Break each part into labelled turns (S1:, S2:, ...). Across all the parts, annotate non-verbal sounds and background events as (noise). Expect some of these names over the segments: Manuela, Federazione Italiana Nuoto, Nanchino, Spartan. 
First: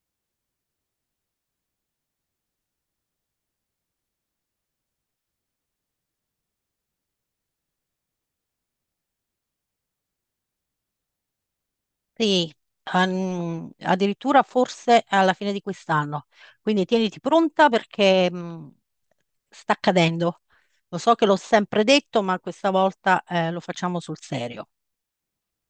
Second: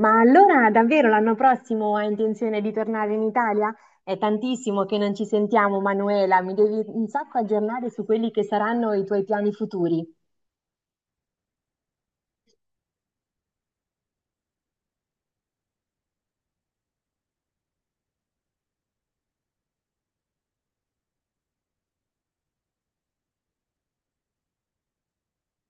S1: Ma allora davvero l'anno prossimo hai intenzione di tornare in Italia? È tantissimo che non ci sentiamo, Manuela, mi devi un sacco aggiornare su quelli che saranno i tuoi piani futuri.
S2: Sì, addirittura forse alla fine di quest'anno. Quindi tieniti pronta perché sta accadendo. Lo so che l'ho sempre detto, ma questa volta lo facciamo sul serio.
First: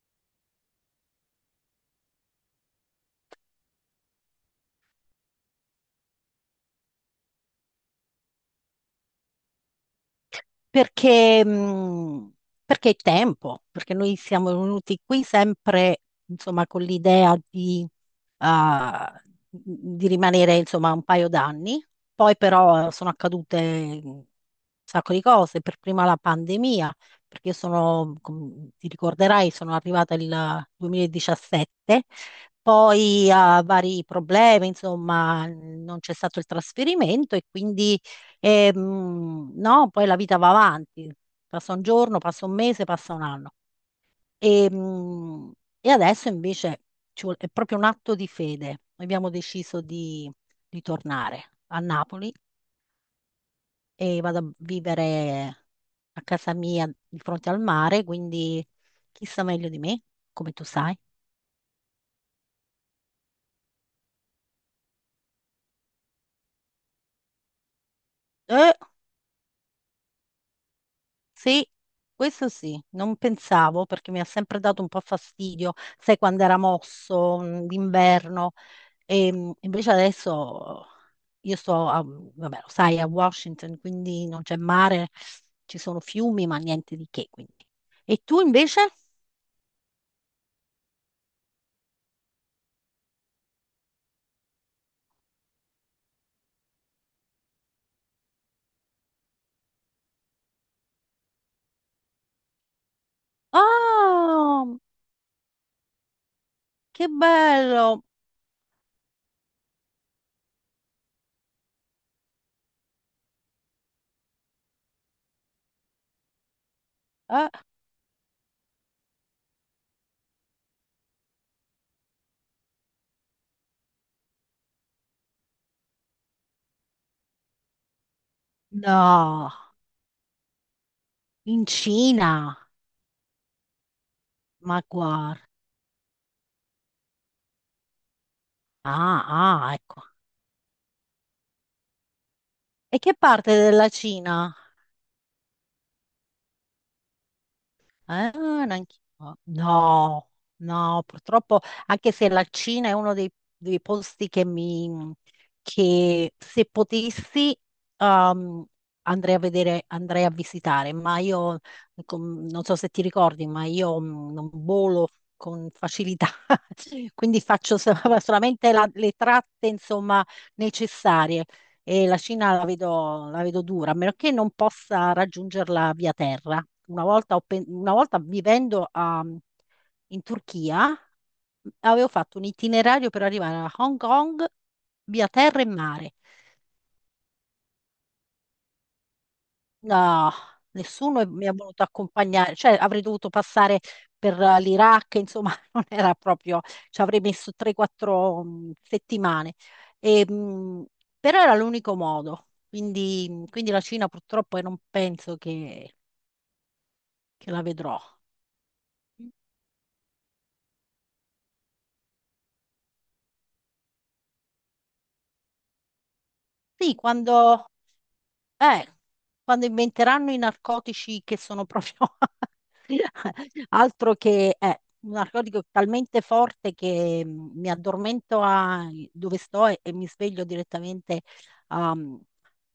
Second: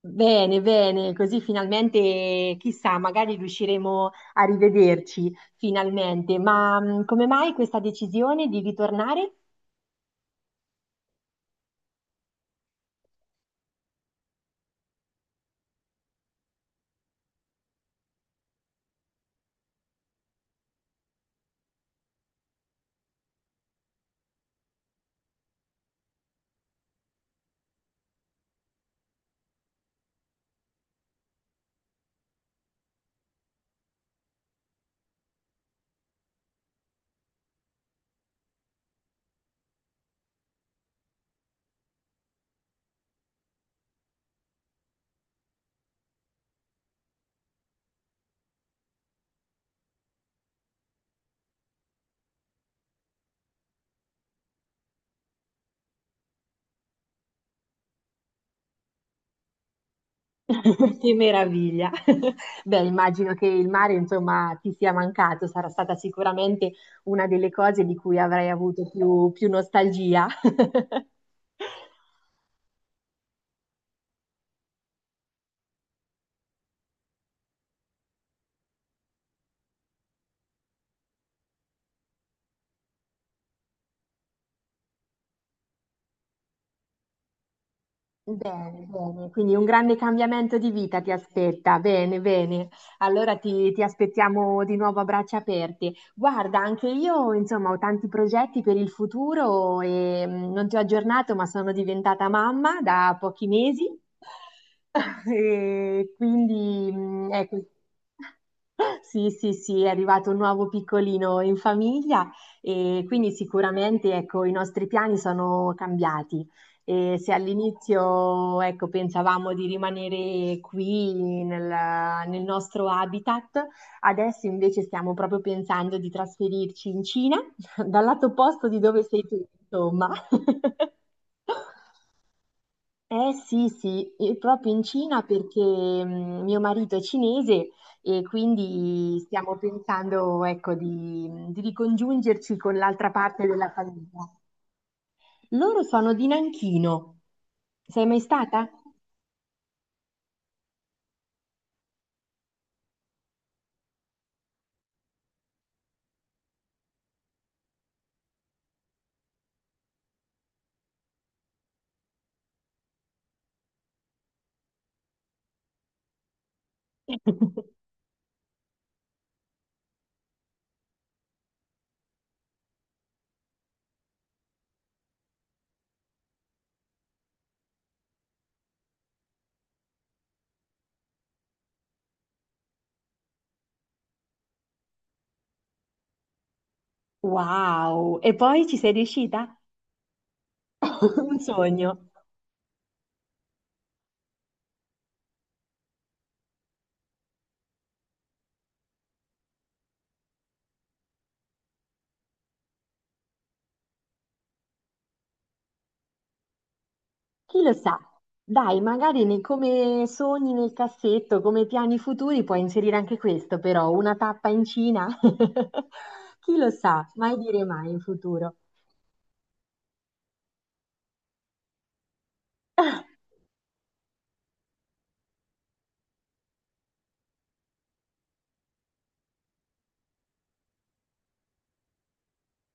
S1: Bene, bene, così finalmente, chissà, magari riusciremo a rivederci finalmente. Ma come mai questa decisione di ritornare?
S2: perché, mh, perché è tempo, perché noi siamo venuti qui sempre, insomma, con l'idea ah, di rimanere, insomma, un paio d'anni. Poi però sono accadute un sacco di cose, per prima la pandemia, perché io sono, come ti ricorderai, sono arrivata il 2017, poi a vari problemi, insomma, non c'è stato il trasferimento e quindi no, poi la vita va avanti, passa un giorno, passa un mese, passa un anno. E, mh, e adesso invece è proprio un atto di fede. Abbiamo deciso di tornare a Napoli e vado a vivere a casa mia di fronte al mare, quindi chi sa meglio di me, come tu sai.
S1: (laughs) Che meraviglia! (laughs) Beh, immagino che il mare, insomma, ti sia mancato, sarà stata sicuramente una delle cose di cui avrai
S2: Eh,
S1: avuto più nostalgia. (laughs)
S2: sì, questo sì, non pensavo perché mi ha sempre dato un po' fastidio, sai quando era mosso, d'inverno. E invece adesso io sto a, vabbè, lo sai, a Washington, quindi non c'è mare, ci sono fiumi, ma niente di che, quindi. E tu invece?
S1: Bene, bene, quindi un grande cambiamento di vita ti aspetta. Bene, bene. Allora ti aspettiamo di nuovo a braccia aperte. Guarda, anche io, insomma, ho tanti progetti per il futuro e non ti ho aggiornato, ma sono diventata mamma da pochi mesi.
S2: Ah,
S1: (laughs) E quindi,
S2: che
S1: ecco.
S2: bello!
S1: Sì, sì, sì, è arrivato un nuovo piccolino in famiglia e quindi sicuramente, ecco, i nostri piani sono cambiati. E se
S2: Eh,
S1: all'inizio, ecco, pensavamo di rimanere qui nel, nel nostro habitat, adesso invece stiamo proprio pensando di trasferirci in Cina, (laughs) dal lato opposto di dove sei tu,
S2: no,
S1: insomma. (laughs)
S2: in Cina,
S1: Eh sì, sì, e proprio
S2: ma
S1: in Cina
S2: guarda.
S1: perché mio marito è cinese e quindi
S2: Ah,
S1: stiamo
S2: ah, ecco.
S1: pensando, ecco, di ricongiungerci con
S2: E
S1: l'altra
S2: che
S1: parte
S2: parte
S1: della
S2: della
S1: famiglia.
S2: Cina?
S1: Loro sono di Nanchino. Sei mai
S2: Ah,
S1: stata?
S2: neanche- no, no, purtroppo, anche se la Cina è uno dei posti che se potessi, um, andrei a vedere, andrei a visitare, ma io, non so se ti ricordi, ma io non volo con facilità, (laughs) quindi faccio (laughs) solamente le tratte, insomma, necessarie. E la Cina la vedo dura, a meno che non possa raggiungerla via terra una volta vivendo in Turchia, avevo fatto un itinerario per arrivare a Hong Kong via terra e mare.
S1: Wow! E poi ci sei riuscita?
S2: No, nessuno
S1: (laughs) Un
S2: mi ha voluto
S1: sogno.
S2: accompagnare, cioè avrei dovuto passare per l'Iraq, insomma, (laughs) non era proprio, ci avrei messo 3-4 settimane. E, però era l'unico modo, quindi la Cina purtroppo io non penso che
S1: Chi
S2: la
S1: lo sa?
S2: vedrò.
S1: Dai, magari nei- come sogni nel cassetto, come piani futuri, puoi inserire anche questo, però una tappa in Cina. (laughs) Chi lo
S2: Sì,
S1: sa? Mai dire mai in futuro.
S2: Eh, quando inventeranno i narcotici che sono proprio (laughs) altro che un narcotico talmente forte che mi addormento a dove sto e mi sveglio direttamente um,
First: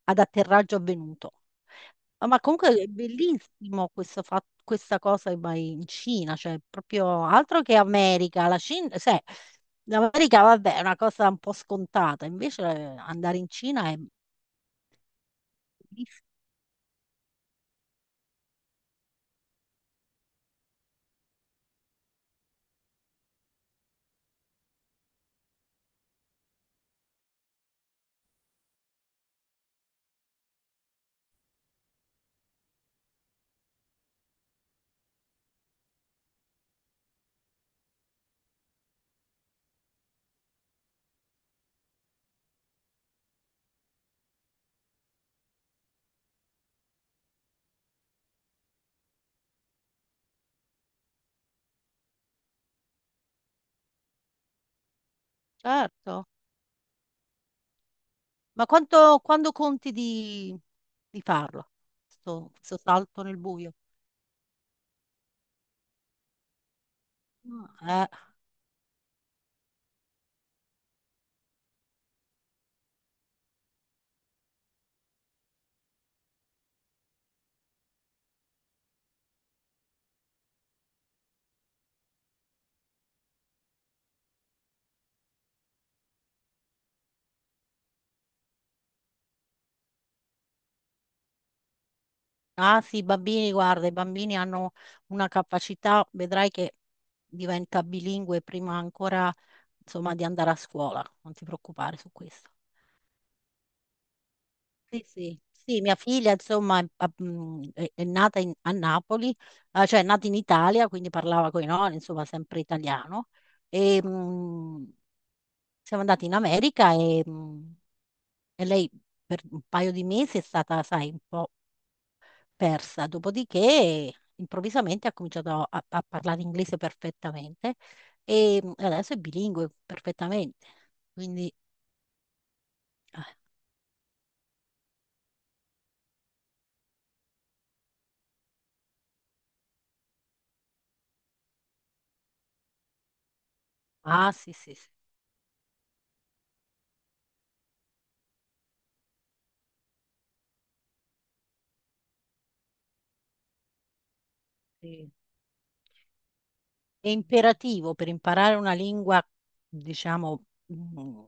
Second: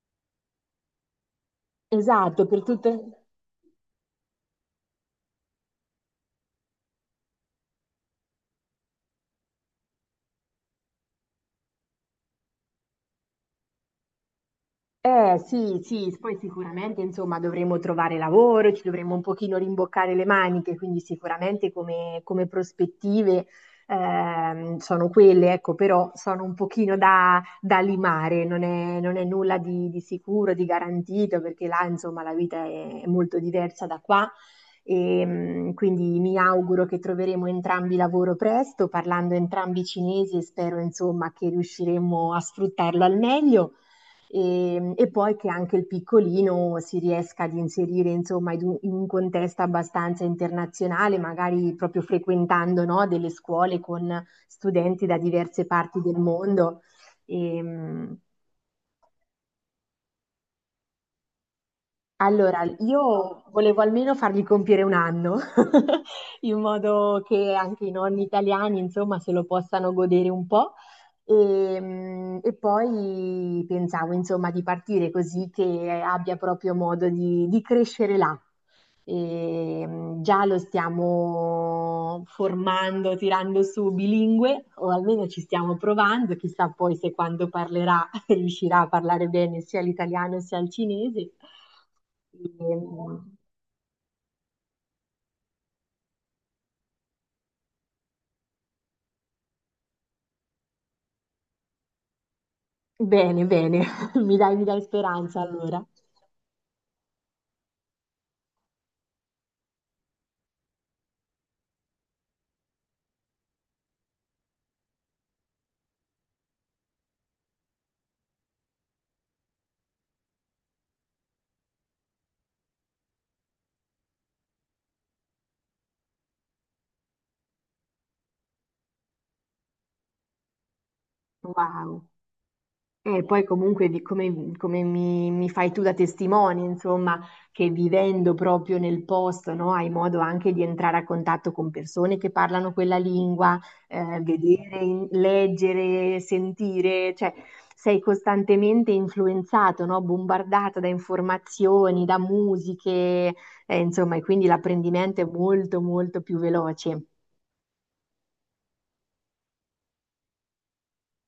S2: ad atterraggio avvenuto. Ah, ma
S1: Esatto, per
S2: comunque è
S1: tutto.
S2: bellissimo questa cosa che vai in Cina, cioè proprio altro che America, la Cina, sai, l'America vabbè è una cosa un po' scontata, invece andare in Cina è
S1: Eh sì, sì, poi
S2: bellissimo,
S1: sicuramente insomma dovremo trovare lavoro, ci dovremo un pochino rimboccare le maniche, quindi sicuramente come prospettive sono quelle, ecco, però sono un pochino da limare, non è nulla di sicuro, di garantito, perché là insomma la vita è molto diversa da qua. E, quindi mi auguro che troveremo entrambi lavoro presto, parlando entrambi cinesi e spero insomma che riusciremo a sfruttarlo al meglio e poi che anche il piccolino si riesca ad inserire insomma in in un contesto abbastanza internazionale, magari proprio frequentando no, delle scuole con studenti da diverse parti del
S2: certo.
S1: mondo. E,
S2: Ma quando conti di farlo? Sto,
S1: allora,
S2: sto salto nel
S1: io
S2: buio.
S1: volevo almeno fargli compiere un anno. (laughs) In modo che anche i
S2: Ah,
S1: nonni italiani, insomma, se lo possano godere un po'. E poi pensavo, insomma, di partire così che abbia proprio modo di crescere là. Già lo stiamo formando, tirando su bilingue, o almeno ci stiamo provando, chissà poi se quando parlerà (laughs) riuscirà a parlare bene sia l'italiano sia il cinese. E,
S2: Ah sì, i
S1: mm,
S2: bambini, guarda, i bambini hanno una capacità, vedrai che diventa bilingue prima ancora, insomma, di andare a scuola. Non ti preoccupare su questo.
S1: bene, bene, (laughs) mi dai
S2: Sì,
S1: speranza
S2: sì, sì,
S1: allora.
S2: mia figlia, insomma, è nata a Napoli, cioè è nata in Italia, quindi parlava con i nonni, insomma, sempre italiano. E, Siamo andati in America e lei per un paio di mesi è stata, sai, un po' persa. Dopodiché, improvvisamente ha cominciato a parlare inglese perfettamente e adesso è bilingue perfettamente. Quindi,
S1: Wow. E
S2: eh,
S1: poi comunque di come mi fai tu da testimone, insomma, che vivendo proprio nel posto, no, hai modo anche di entrare a contatto con persone che parlano quella lingua,
S2: sì, sì,
S1: vedere,
S2: sì.
S1: in- leggere, sentire, cioè sei costantemente influenzato, no, bombardato da informazioni, da musiche, insomma, e quindi
S2: Sì.
S1: l'apprendimento è molto più veloce.
S2: È imperativo per imparare una lingua, diciamo, mm,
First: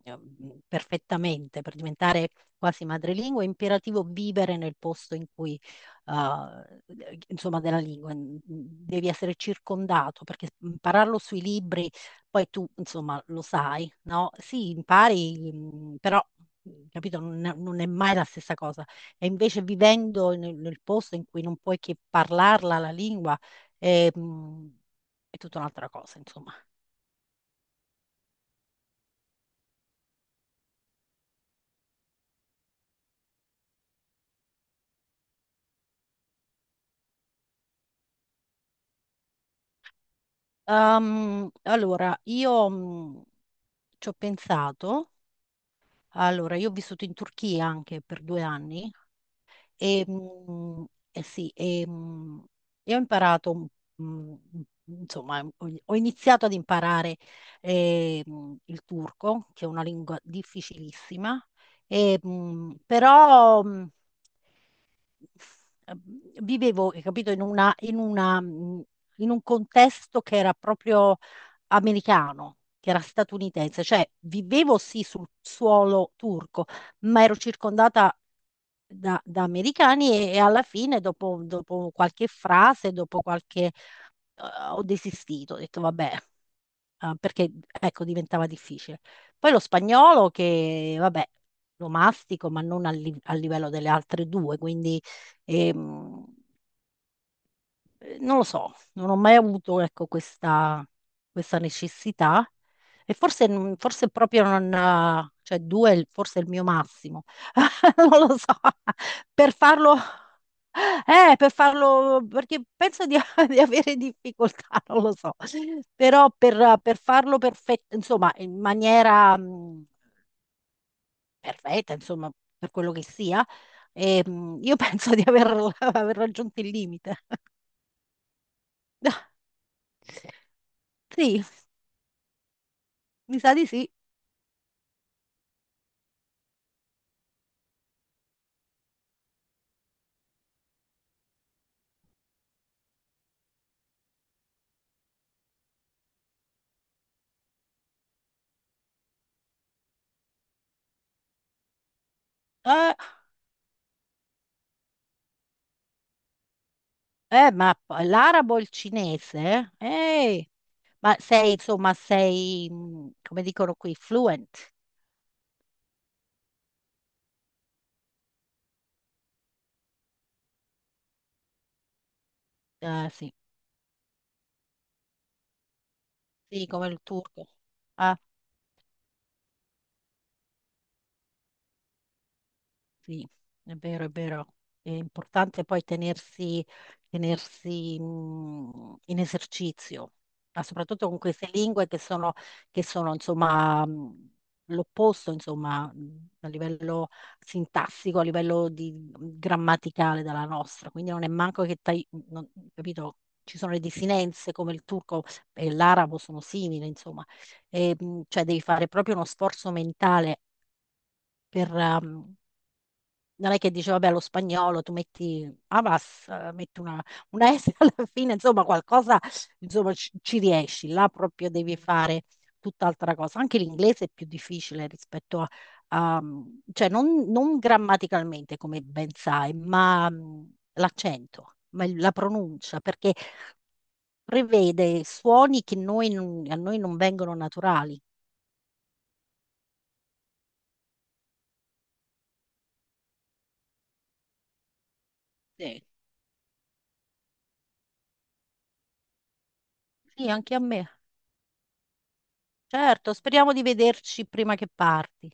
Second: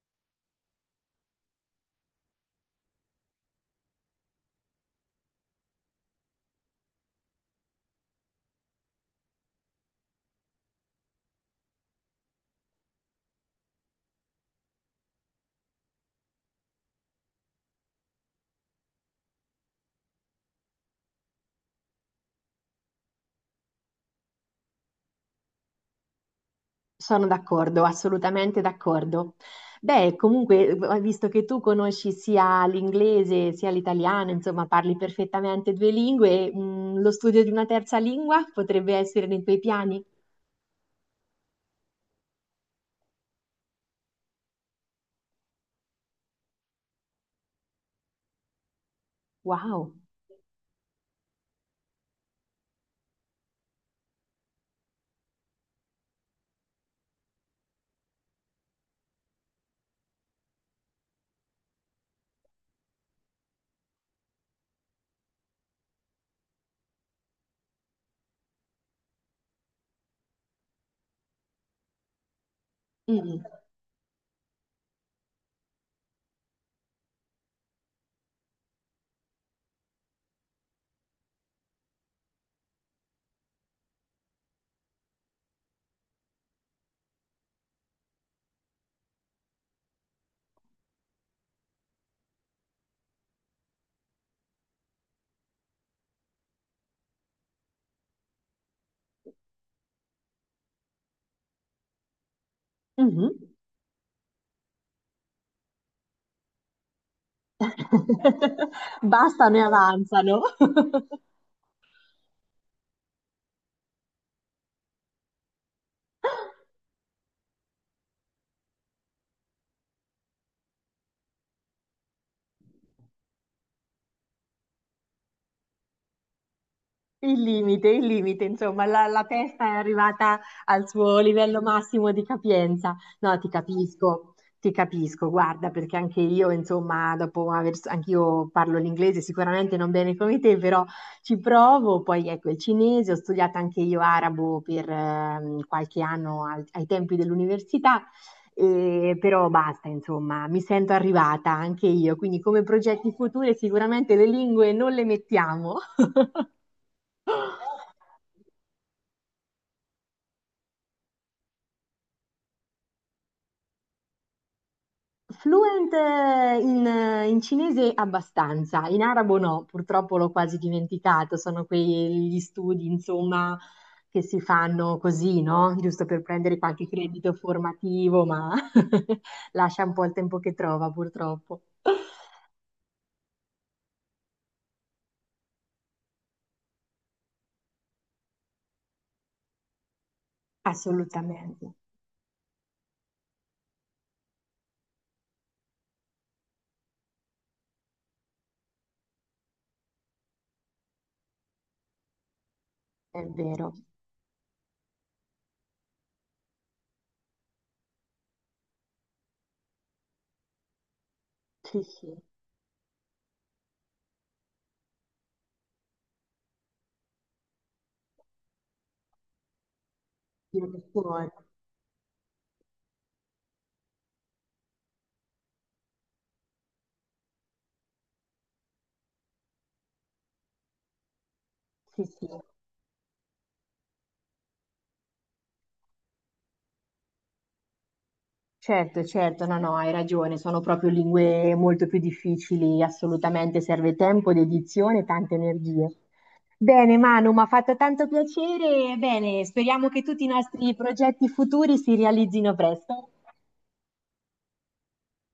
S2: perfettamente, per diventare quasi madrelingua, è imperativo vivere nel posto in cui, eh, insomma, della lingua. Devi essere circondato, perché impararlo sui libri, poi tu, insomma, lo sai, no? Sì, impari, però. Capito? Non è mai la stessa cosa. E invece vivendo nel posto in cui non puoi che parlarla la lingua, eh, mh, è tutta un'altra cosa, insomma.
S1: Sono d'accordo, assolutamente d'accordo. Beh, comunque, visto che tu conosci sia l'inglese sia l'italiano, insomma, parli perfettamente due lingue, lo studio di una terza lingua potrebbe essere nei tuoi piani?
S2: Allora, io ci ho pensato, allora, io ho vissuto in Turchia anche per 2 anni
S1: Wow.
S2: e, eh sì, e ho imparato, mh, insomma, ho iniziato ad imparare il turco, che è una lingua difficilissima, e, però vivevo, hai capito, in un contesto che era proprio americano, che era
S1: Mm.
S2: statunitense, cioè vivevo sì sul suolo turco, ma ero circondata da americani e alla fine, dopo qualche frase, ho desistito, ho detto vabbè, perché ecco, diventava difficile. Poi lo spagnolo che, vabbè, lo mastico, ma non al livello delle altre due, quindi, ehm, non lo so, non ho mai avuto, ecco, questa necessità e
S1: Mhm.
S2: forse, forse proprio non, cioè due è forse è il mio massimo, (laughs) non lo so,
S1: (laughs)
S2: per
S1: Bastano e
S2: farlo,
S1: avanzano. (laughs)
S2: per farlo, perché penso (laughs) di avere difficoltà, non lo so, però per farlo perfetto, insomma, in maniera perfetta, insomma, per quello che sia, io (laughs) penso di aver (laughs) aver raggiunto il limite.
S1: Il limite, insomma, la
S2: (laughs)
S1: testa è arrivata al suo
S2: Sì.
S1: livello massimo di capienza. No,
S2: Mi sa di sì.
S1: ti capisco, guarda, perché anche io, insomma, dopo aver, anch'io parlo l'inglese sicuramente non bene come te, però ci provo. Poi ecco il cinese, ho studiato anche io arabo per qualche anno al- ai tempi dell'università. E- però basta, insomma, mi sento arrivata anche io, quindi come
S2: Eh,
S1: progetti futuri sicuramente le lingue non le mettiamo. (laughs)
S2: ma l'arabo e il cinese? Ehi, ma sei, insomma, come dicono qui, fluent.
S1: Fluent in, in cinese abbastanza, in arabo no, purtroppo l'ho quasi dimenticato, sono quegli studi,
S2: Sì,
S1: insomma, che si fanno così, no? Giusto per prendere
S2: sì,
S1: qualche
S2: come il
S1: credito
S2: turco. Ah.
S1: formativo, ma (laughs) lascia un po' il tempo che trova, purtroppo.
S2: Sì, è vero, è vero. È importante poi tenersi, in esercizio, ma soprattutto con queste
S1: Assolutamente,
S2: lingue che sono, insomma, l'opposto, insomma, a livello sintassico, a livello grammaticale della nostra. Quindi non è manco che, capito,
S1: è
S2: ci sono
S1: vero.
S2: le desinenze come il turco e l'arabo sono simili, insomma. E, cioè devi fare proprio uno sforzo mentale per,
S1: Sì, sì,
S2: mhmm, non è che dice, vabbè, lo spagnolo, tu metti Avas, metti una S (laughs) alla fine, insomma, qualcosa, insomma, ci
S1: viene
S2: riesci, là
S1: fuori.
S2: proprio devi fare tutt'altra cosa. Anche l'inglese è più difficile rispetto a, a- mm, cioè non grammaticalmente, come ben sai, ma l'accento, ma
S1: Sì,
S2: la
S1: sì.
S2: pronuncia, perché prevede suoni che noi non- a noi non vengono naturali.
S1: Certo, certo, no, no, hai ragione, sono proprio lingue molto più difficili, assolutamente serve tempo, dedizione e tante
S2: Sì,
S1: energie. Bene, Manu, mi ha fatto tanto piacere, bene, speriamo che tutti i
S2: sì, anche a
S1: nostri
S2: me.
S1: progetti futuri si realizzino presto.
S2: Certo, speriamo di vederci prima che parti.